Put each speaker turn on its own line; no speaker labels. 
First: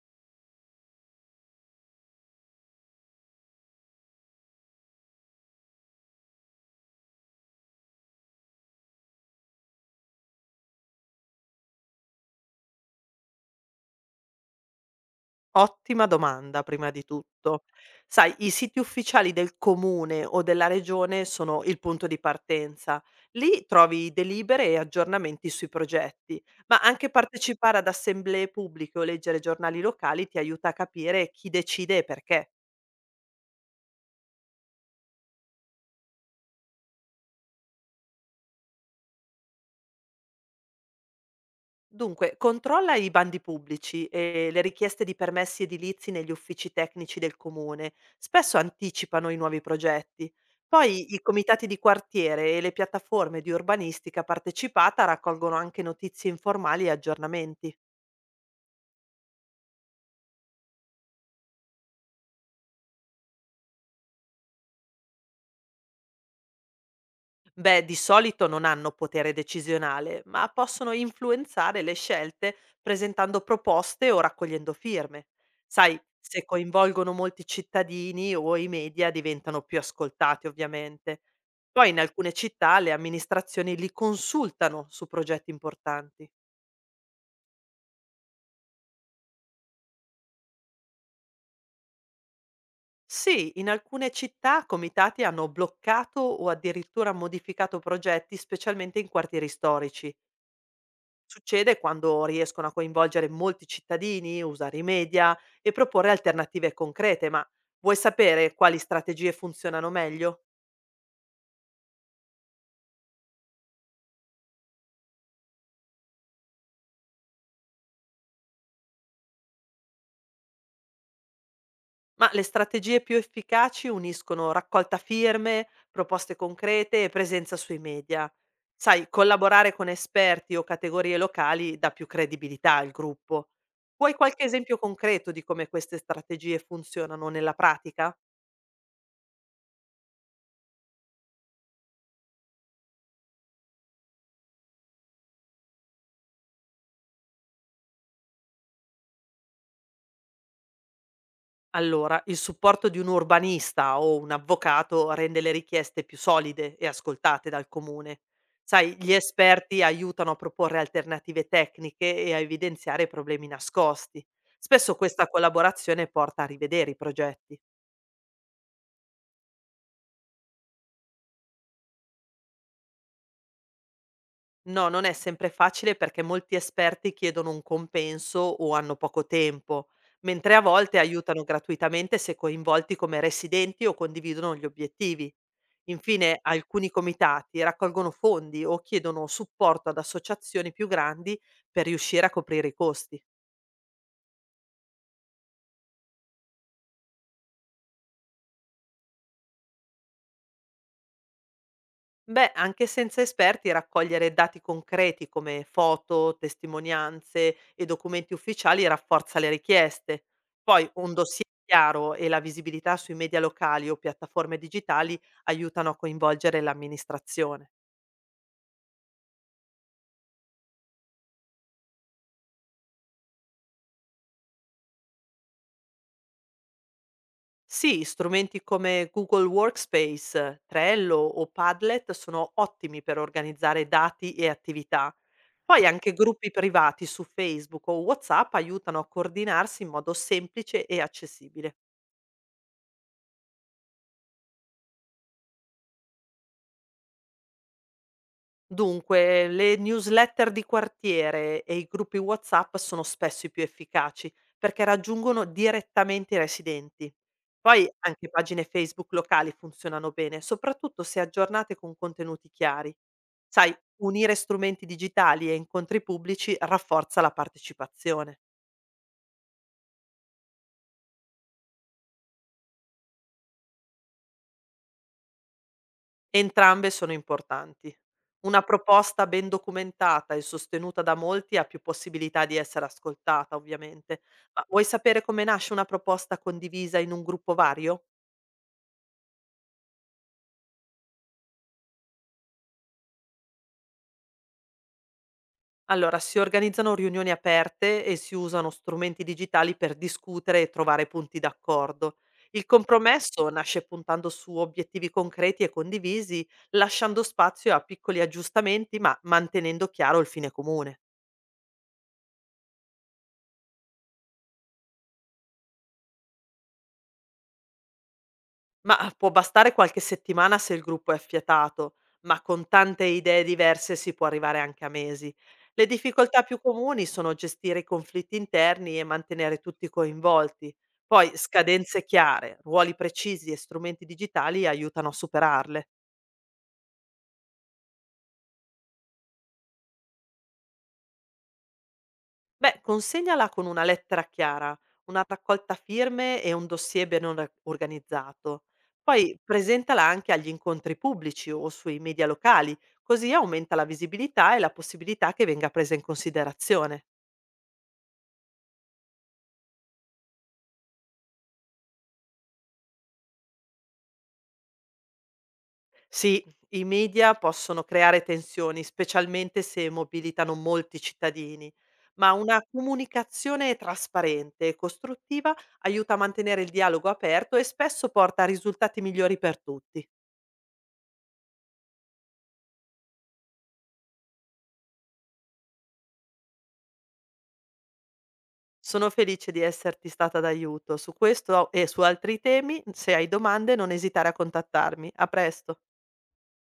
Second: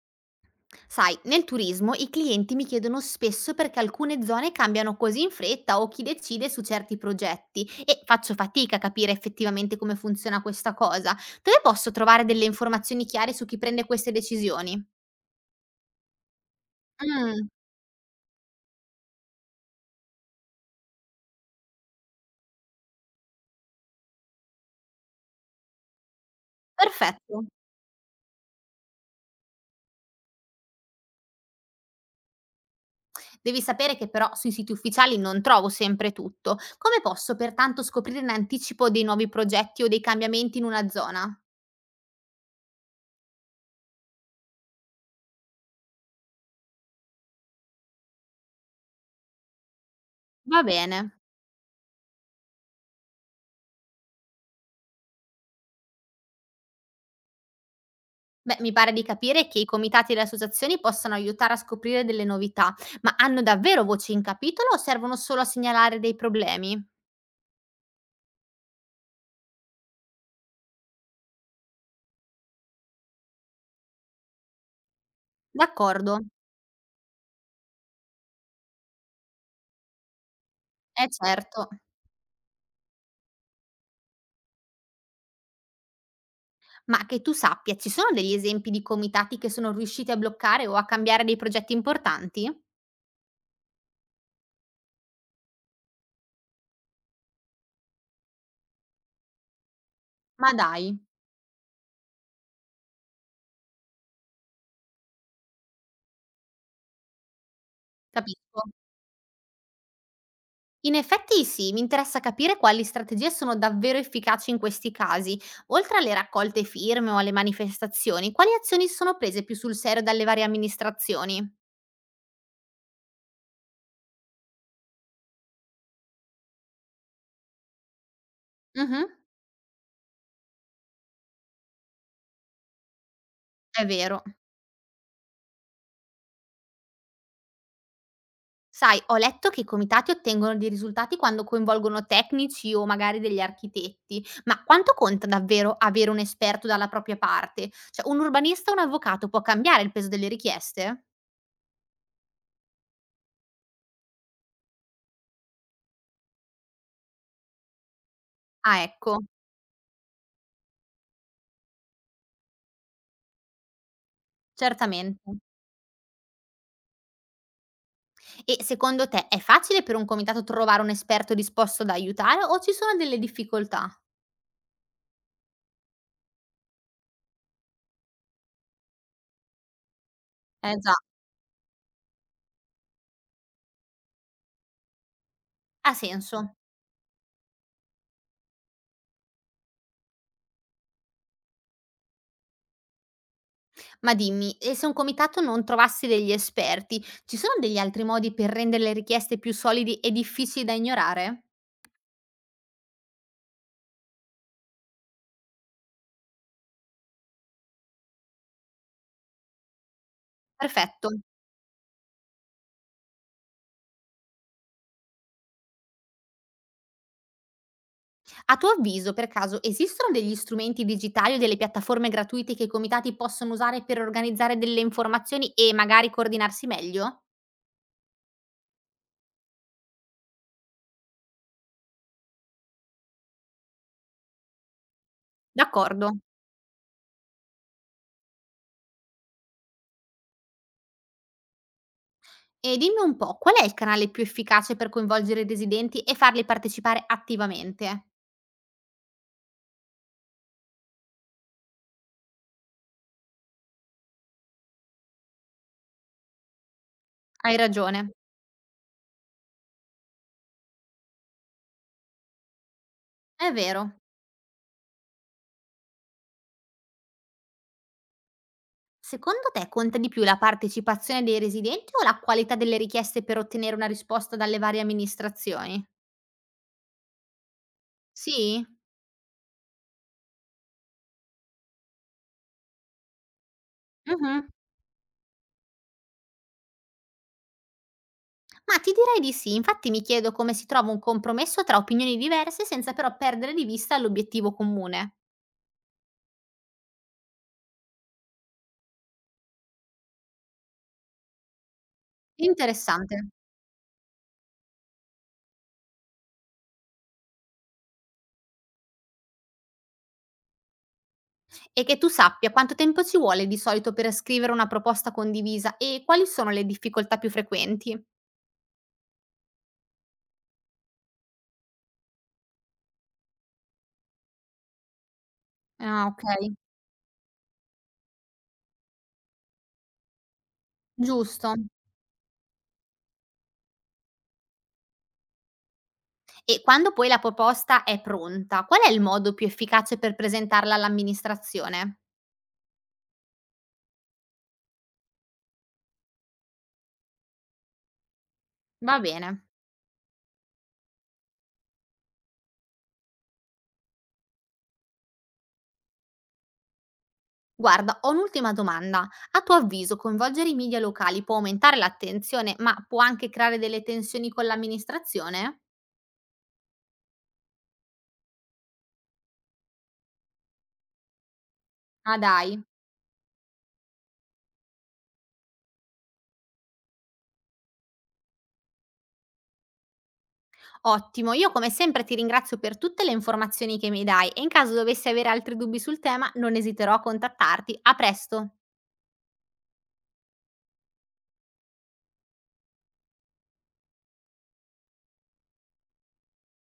Sai, nel turismo i clienti mi chiedono spesso perché alcune zone cambiano così in fretta o chi decide su certi progetti e faccio fatica a capire effettivamente come funziona questa cosa. Dove posso trovare delle informazioni chiare su chi prende queste decisioni?
Ottima domanda prima di
Mm,
tutto. Sai, i siti ufficiali del comune o della regione sono il punto di partenza. Lì trovi delibere e aggiornamenti sui progetti, ma anche
perfetto.
partecipare ad assemblee pubbliche o leggere giornali locali ti aiuta a capire chi decide e perché.
Devi sapere che però sui siti ufficiali non trovo sempre tutto. Come posso pertanto scoprire in anticipo dei nuovi progetti o dei cambiamenti in una zona?
Dunque, controlla i bandi pubblici e le richieste di permessi edilizi negli uffici tecnici del comune. Spesso anticipano i nuovi progetti.
Va bene.
Poi i comitati di quartiere e le piattaforme di urbanistica partecipata raccolgono anche notizie informali e aggiornamenti.
Beh, mi pare di capire che i comitati e le associazioni possano aiutare a scoprire delle novità, ma hanno davvero voce in capitolo o servono solo a segnalare dei problemi?
Beh, di solito non hanno potere decisionale, ma possono influenzare le scelte presentando proposte o raccogliendo firme. Sai,
D'accordo,
se coinvolgono molti cittadini o i media diventano più ascoltati,
è
ovviamente.
certo.
Poi in alcune città le amministrazioni li consultano su progetti importanti.
Ma che tu sappia, ci sono degli esempi di comitati che sono riusciti a bloccare o a cambiare dei progetti importanti?
Sì, in alcune città comitati hanno bloccato o addirittura modificato progetti, specialmente in quartieri storici.
Ma dai,
Succede quando riescono a coinvolgere molti cittadini, usare i media e proporre alternative concrete, ma vuoi sapere
capisco.
quali strategie funzionano meglio?
In effetti sì, mi interessa capire quali strategie sono davvero efficaci in questi casi. Oltre alle raccolte firme o alle manifestazioni, quali azioni sono prese più sul serio dalle varie amministrazioni?
Ma le strategie più efficaci uniscono raccolta firme, proposte concrete e presenza sui media.
Mhm.
Sai, collaborare con esperti o categorie locali dà più credibilità al gruppo.
È
Vuoi
vero.
qualche esempio concreto di come queste strategie funzionano nella pratica?
Sai, ho letto che i comitati ottengono dei risultati quando coinvolgono tecnici o magari degli architetti, ma quanto conta davvero avere un esperto dalla propria parte? Cioè, un urbanista o un avvocato può cambiare il peso delle richieste?
Allora, il supporto di un urbanista o un avvocato rende le richieste più solide e ascoltate dal comune.
Ah,
Sai, gli
ecco,
esperti aiutano a proporre alternative tecniche e a evidenziare problemi nascosti. Spesso questa
certamente.
collaborazione porta a rivedere i progetti.
E secondo te è facile per un comitato trovare un esperto disposto ad aiutare o ci sono delle difficoltà?
No, non è sempre facile perché molti esperti chiedono un compenso o hanno poco tempo, mentre a
Eh già,
volte aiutano gratuitamente se coinvolti come residenti o condividono gli obiettivi.
ha
Infine,
senso.
alcuni comitati raccolgono fondi o chiedono supporto ad associazioni più grandi per riuscire a coprire i costi.
Ma dimmi, e se un comitato non trovasse degli esperti, ci sono degli altri modi per rendere le richieste più solidi e difficili da ignorare?
Beh, anche senza esperti raccogliere dati concreti come foto, testimonianze e documenti ufficiali rafforza le richieste. Poi
Perfetto.
un dossier chiaro e la visibilità sui media locali o piattaforme digitali aiutano a coinvolgere l'amministrazione.
A tuo avviso, per caso, esistono degli strumenti digitali o delle piattaforme gratuite che i comitati possono usare per organizzare delle informazioni e magari coordinarsi meglio?
Sì, strumenti come Google Workspace, Trello o Padlet sono ottimi per organizzare dati e attività. Poi
D'accordo.
anche gruppi privati su Facebook o WhatsApp aiutano a coordinarsi in modo semplice e accessibile.
E dimmi un po', qual è il canale più efficace per coinvolgere i residenti e farli partecipare attivamente?
Dunque, le newsletter di quartiere e i gruppi WhatsApp sono spesso i più efficaci perché raggiungono direttamente i residenti.
Hai
Poi
ragione.
anche pagine Facebook locali funzionano bene, soprattutto se aggiornate con contenuti chiari.
È
Sai,
vero.
unire strumenti digitali e incontri pubblici rafforza la partecipazione.
Secondo te conta di più la partecipazione dei residenti o la qualità delle richieste per ottenere una risposta dalle varie amministrazioni?
Entrambe sono importanti. Una
Sì?
proposta ben documentata e sostenuta da molti ha più possibilità di essere ascoltata, ovviamente.
Mh-mh.
Ma vuoi sapere come nasce una proposta condivisa in un gruppo vario?
Ma ti direi di sì, infatti mi chiedo come si trova un compromesso tra opinioni diverse senza però perdere di vista l'obiettivo comune.
Allora, si organizzano riunioni aperte e si usano strumenti digitali per discutere e trovare punti d'accordo. Il
Interessante.
compromesso nasce puntando su obiettivi concreti e condivisi, lasciando spazio a piccoli aggiustamenti, ma mantenendo chiaro il fine comune.
E che tu sappia quanto tempo ci vuole di solito per scrivere una proposta condivisa e quali sono le difficoltà più frequenti?
Mah, può bastare qualche settimana se il gruppo è affiatato, ma con tante idee diverse si può arrivare anche a mesi. Le
Ah,
difficoltà
okay,
più comuni sono gestire i conflitti interni e mantenere tutti coinvolti. Poi
giusto.
scadenze chiare, ruoli precisi e strumenti digitali aiutano a superarle.
E quando poi la proposta è pronta, qual è il modo più efficace per presentarla all'amministrazione?
Beh, consegnala con una lettera chiara, una raccolta firme e un dossier ben organizzato.
Va bene.
Poi presentala anche agli incontri pubblici o sui media locali, così aumenta la visibilità e la possibilità che venga presa in considerazione.
Guarda, ho un'ultima domanda. A tuo avviso, coinvolgere i media locali può aumentare l'attenzione, ma può anche creare delle tensioni con l'amministrazione?
Sì, i media possono creare tensioni, specialmente se mobilitano molti cittadini,
Ah
ma una
dai,
comunicazione trasparente e costruttiva aiuta a mantenere il dialogo aperto e spesso porta a risultati migliori per tutti.
ottimo. Io come sempre ti ringrazio per tutte le informazioni che mi dai e in caso dovessi avere altri dubbi sul tema non esiterò a contattarti. A presto.
Sono felice di esserti stata d'aiuto. Su questo e su altri temi, se hai domande, non esitare a contattarmi. A presto.